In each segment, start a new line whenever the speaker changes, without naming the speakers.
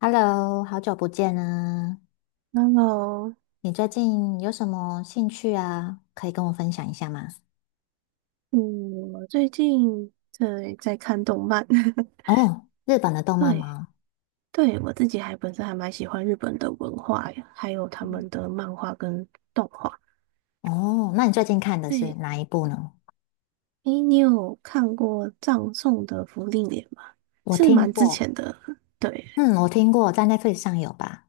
Hello，好久不见啊！
Hello,
你最近有什么兴趣啊？可以跟我分享一下吗？
嗯，我最近在看动漫，
哦，日本的动漫
对。
吗？
对，我自己还本身还蛮喜欢日本的文化呀，还有他们的漫画跟动画。
哦，那你最近看的是
对。
哪一部呢？
诶，你有看过葬送的福利莲吗？
我
是
听
蛮之
过，
前的。对。
嗯，我听过，在 Netflix 上有吧？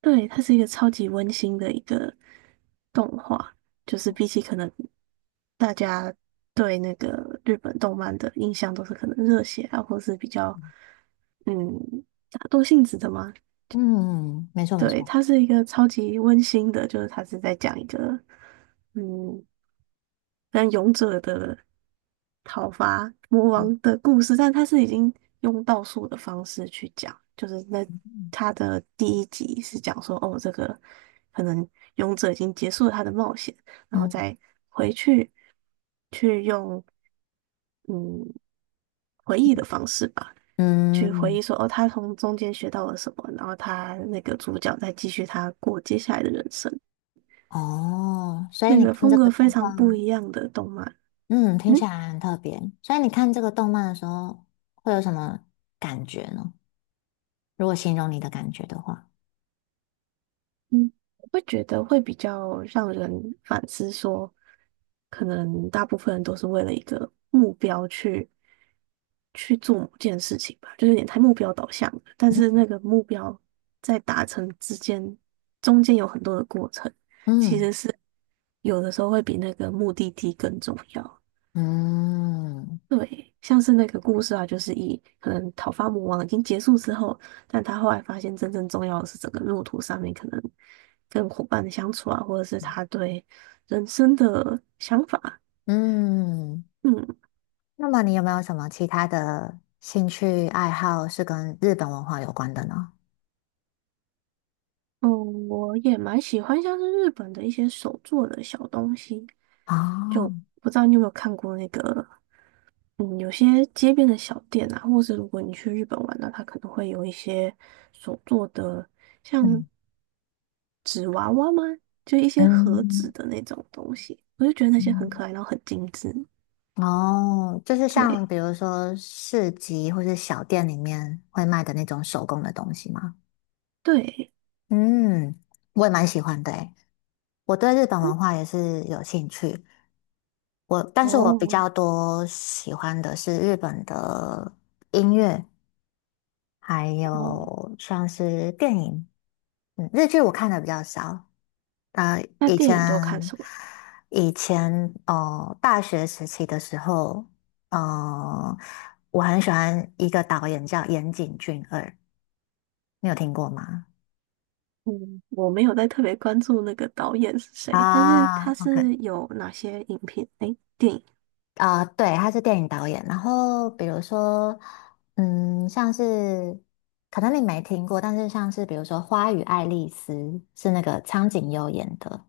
对，它是一个超级温馨的一个动画，就是比起可能大家对那个日本动漫的印象都是可能热血啊，或是比较嗯打斗性质的嘛。
嗯，没错没
对，
错，
它是一个超级温馨的，就是它是在讲一个嗯，像勇者的讨伐魔
嗯
王的故事，但它是已经用倒数的方式去讲，就是那它的第一集是讲说，哦，这个可能勇者已经结束了他的冒险，然后
嗯，
再回去去用嗯回忆的方式吧。去回
嗯
忆说，哦，他从中间学到了什么，然后他那个主角再继续他过接下来的人生，
哦，所以
是一
你
个
看
风
这个
格非
动
常不
漫，
一样的动漫。
嗯，听
嗯
起来很特别。所以你看这个动漫的时候，会有什么感觉呢？如果形容你的感觉的话，
嗯，我会觉得会比较让人反思说，可能大部分人都是为了一个目标去做某件事情吧，就有点太目标导向了。但是
嗯。
那个目标在达成之间，中间有很多的过程，其
嗯
实是有的时候会比那个目的地更重要。
嗯
对，像是那个故事啊，就是以可能讨伐魔王已经结束之后，但他后来发现真正重要的是整个路途上面可能跟伙伴的相处啊，或者是他对人生的想法。
嗯，
嗯。
那么你有没有什么其他的兴趣爱好是跟日本文化有关的呢？
嗯，我也蛮喜欢像是日本的一些手做的小东西，就
哦，
不知道你有没有看过那个有些街边的小店啊，或是如果你去日本玩呢，它可能会有一些手做的，像
嗯
纸娃娃吗？就一些盒子
嗯
的那种东西，我就觉得那些很
嗯，
可爱，然后很精致。
哦，就是像
对。
比如说市集或是小店里面会卖的那种手工的东西吗？
对。
嗯，我也蛮喜欢的诶，我对日本
嗯
文化也是有兴趣。我，但是我比
哦。
较多喜欢的是日本的音乐，还
哦，
有像是电影，嗯，日剧我看的比较少。啊。
那
以
电影都看
前
什么？
以前哦，大学时期的时候，呃，我很喜欢一个导演叫岩井俊二，你有听过吗？
嗯，我没有在特别关注那个导演是谁，但是他
啊，OK，
是有哪些影片？诶，电影。
啊、对，他是电影导演。然后比如说，像是可能你没听过，但是像是比如说《花与爱丽丝》是那个苍井优演的。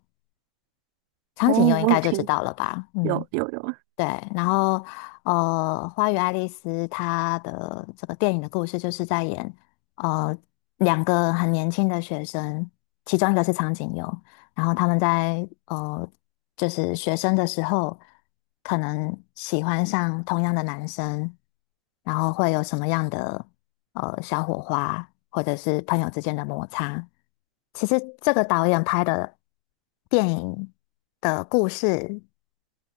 长
哦，
井优应
我有
该就知
听，
道了吧？嗯，
有有有。
对。然后，《花与爱丽丝》它的这个电影的故事就是在演，呃，两个很年轻的学生，其中一个是长井优，然后他们在就是学生的时候，可能喜欢上同样的男生，然后会有什么样的？小火花，或者是朋友之间的摩擦。其实这个导演拍的电影的故事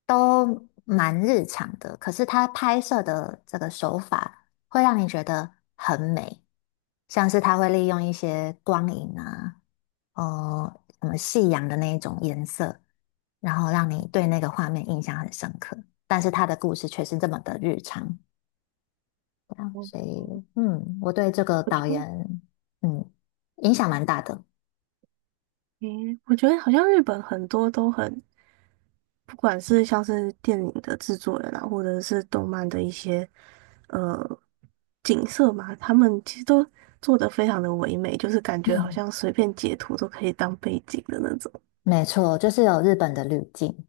都蛮日常的，可是他拍摄的这个手法会让你觉得很美，像是他会利用一些光影啊，什么夕阳的那一种颜色，然后让你对那个画面印象很深刻。但是他的故事却是这么的日常，啊
哦。
所
哦，
以我对这个
我觉
导
得
演嗯影响蛮大的。
嗯，我觉得好像日本很多都很，不管是像是电影的制作人啊，或者是动漫的一些呃景色嘛，他们其实都做的非常的唯美，就是感觉好
嗯，
像随便截图都可以当背景的那种。
没错，就是有日本的滤镜。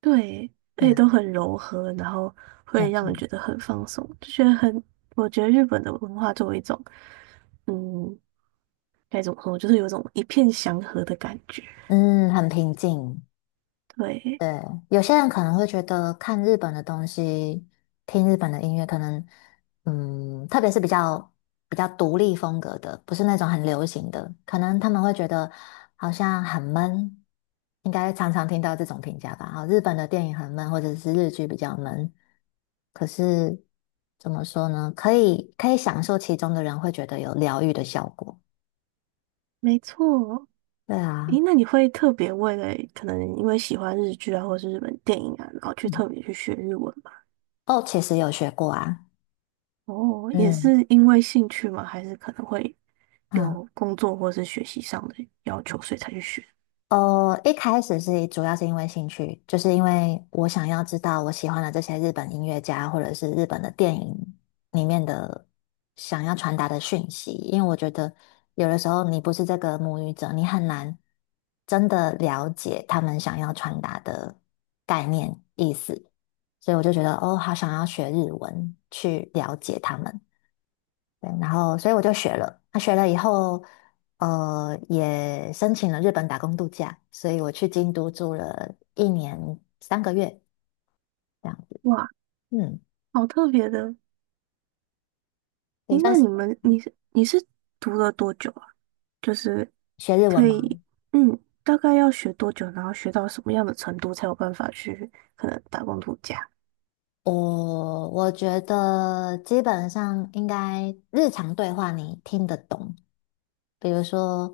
对，而
对
且都
啊
很柔和，然后
没
会让人
错。
觉得很放松，就觉得很，我觉得日本的文化作为一种，嗯，该怎么说，就是有种一片祥和的感觉。
嗯，很平静。
对。
对，有些人可能会觉得看日本的东西，听日本的音乐，可能特别是比较独立风格的，不是那种很流行的，可能他们会觉得好像很闷，应该常常听到这种评价吧。啊，日本的电影很闷，或者是日剧比较闷。可是怎么说呢？可以享受其中的人会觉得有疗愈的效果。
没错。
对啊，
诶，那你会特别为了可能因为喜欢日剧啊，或是日本电影啊，然后去
嗯，
特别去学日文吗？
哦，其实有学过啊，
哦，也
嗯
是因为兴趣吗？还是可能会
嗯。
有工作或是学习上的要求，所以才去学？
哦，一开始是主要是因为兴趣，就是因为我想要知道我喜欢的这些日本音乐家或者是日本的电影里面的想要传达的讯息，因为我觉得有的时候你不是这个母语者，你很难真的了解他们想要传达的概念意思，所以我就觉得哦，好想要学日文去了解他们。对，然后所以我就学了。那学了以后，也申请了日本打工度假，所以我去京都住了1年3个月这样子。
哇，
嗯，
好特别的！
对，
诶，
算
那
是
你是读了多久啊？就是
学日文
可
吗？
以，嗯，大概要学多久，然后学到什么样的程度才有办法去可能打工度假？
我觉得基本上应该日常对话你听得懂，比如说，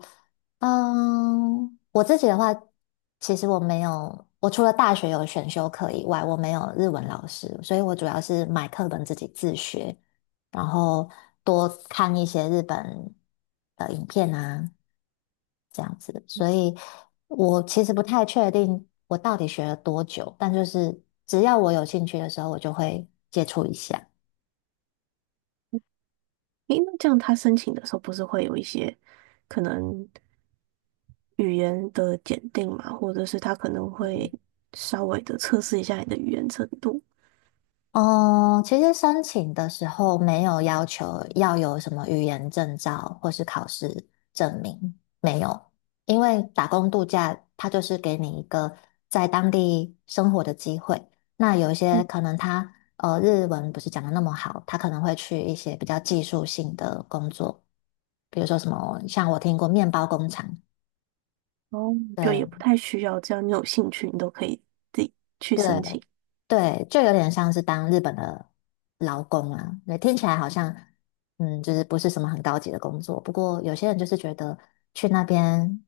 嗯，我自己的话，其实我没有，我除了大学有选修课以外，我没有日文老师，所以我主要是买课本自己自学，然后多看一些日本的影片啊，这样子。所以我其实不太确定我到底学了多久，但就是只要我有兴趣的时候，我就会接触一下。
诶，那这样他申请的时候不是会有一些可能？语言的检定嘛，或者是他可能会
嗯
稍微的测试一下你的语言程度，
哦，其实申请的时候没有要求要有什么语言证照或是考试证明，没有，因为打工度假它就是给你一个在当地生活的机会。那有一些可能他日文不是讲的那么好，他可能会去一些比较技术性的工作，比如说什么像我听过面包工厂，
哦，就也不
对
太需要，只要你有兴趣，你都可以自己去
对
申请。
对，就有点像是当日本的劳工啊。对，听起来好像，嗯，就是不是什么很高级的工作。不过有些人就是觉得去那边，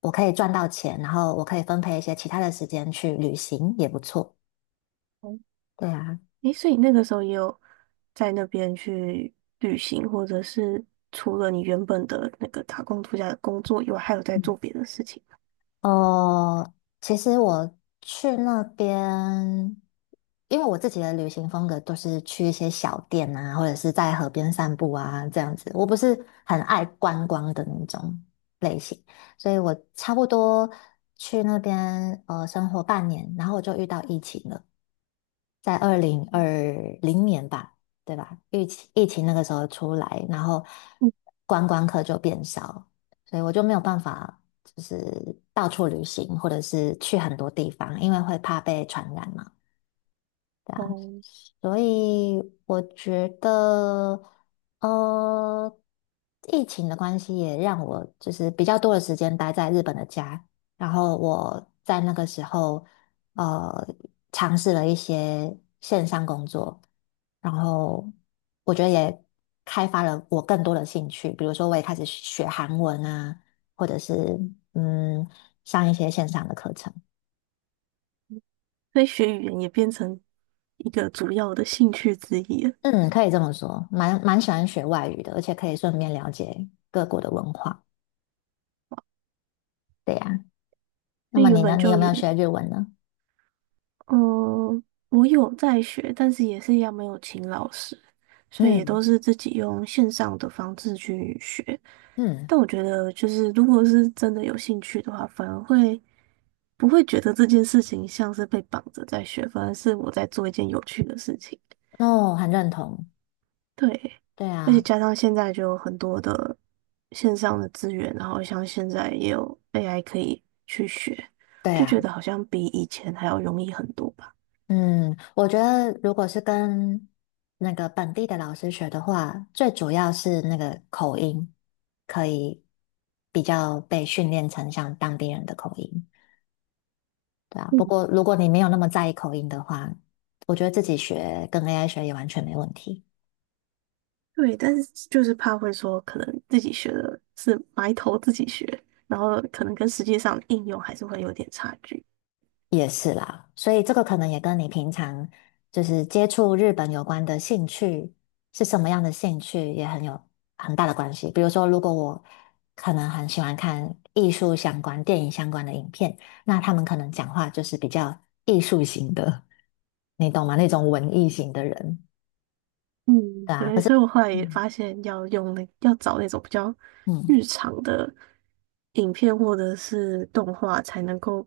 我可以赚到钱，然后我可以分配一些其他的时间去旅行，也不错。
哦。
对啊，
诶，所以那个时候也有在那边去旅行，或者是除了你原本的那个打工度假的工作以外，还有在做别的事情。
哦，其实我去那边，因为我自己的旅行风格都是去一些小店啊，或者是在河边散步啊，这样子。我不是很爱观光的那种类型，所以我差不多去那边生活半年，然后我就遇到疫情了。在2020年吧，对吧？疫情那个时候出来，然后
嗯。
观光客就变少，所以我就没有办法就是到处旅行，或者是去很多地方，因为会怕被传染嘛。
哦，
所以我觉得，呃，疫情的关系也让我就是比较多的时间待在日本的家，然后我在那个时候，呃，尝试了一些线上工作，然后我觉得也开发了我更多的兴趣，比如说我也开始学韩文啊，或者是嗯，上一些线上的课程。
所以学语言也变成一个主要的兴趣之一了，
嗯，可以这么说，蛮喜欢学外语的，而且可以顺便了解各国的文化。对呀，那
因为
么
原
你呢？
本
你有
就
没
有
有学日文呢？
嗯，我有在学，但是也是一样没有请老师，所以也
嗯
都是自己用线上的方式去学。
嗯，
但我觉得，就是如果是真的有兴趣的话，反而会不会觉得这件事情像是被绑着在学，反而是我在做一件有趣的事情。
哦，很认同。
对，
对
而且
啊，
加上现在就有很多的线上的资源，然后像现在也有 AI 可以去学，
对
就
啊，
觉得好像比以前还要容易很多吧。
嗯，我觉得如果是跟那个本地的老师学的话，最主要是那个口音可以比较被训练成像当地人的口音。对啊，
嗯。
不过如果你没有那么在意口音的话，我觉得自己学跟 AI 学也完全没问题。
对，但是就是怕会说，可能自己学的是埋头自己学，然后可能跟实际上应用还是会有点差距。
也是啦，所以这个可能也跟你平常就是接触日本有关的兴趣是什么样的兴趣也很有很大的关系。比如说，如果我可能很喜欢看艺术相关、电影相关的影片，那他们可能讲话就是比较艺术型的，你懂吗？那种文艺型的人，
嗯，
对啊。可
对，
是，
所以我后来也
嗯
发现要找那种比较
嗯，
日常的影片或者是动画，才能够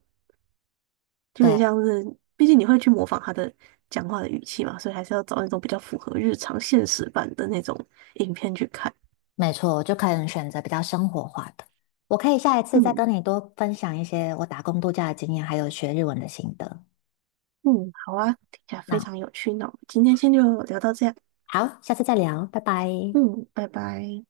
就很
对，
像是，毕竟你会去模仿他的讲话的语气嘛，所以还是要找那种比较符合日常现实版的那种影片去看。
没错，就可能选择比较生活化的。我可以下一次再
嗯。
跟你多分享一些我打工度假的经验，还有学日文的心得。
嗯，好啊，听起来非
那
常有趣，那我们今天先就聊到这样。
好，下次再聊，拜拜。
嗯，拜拜。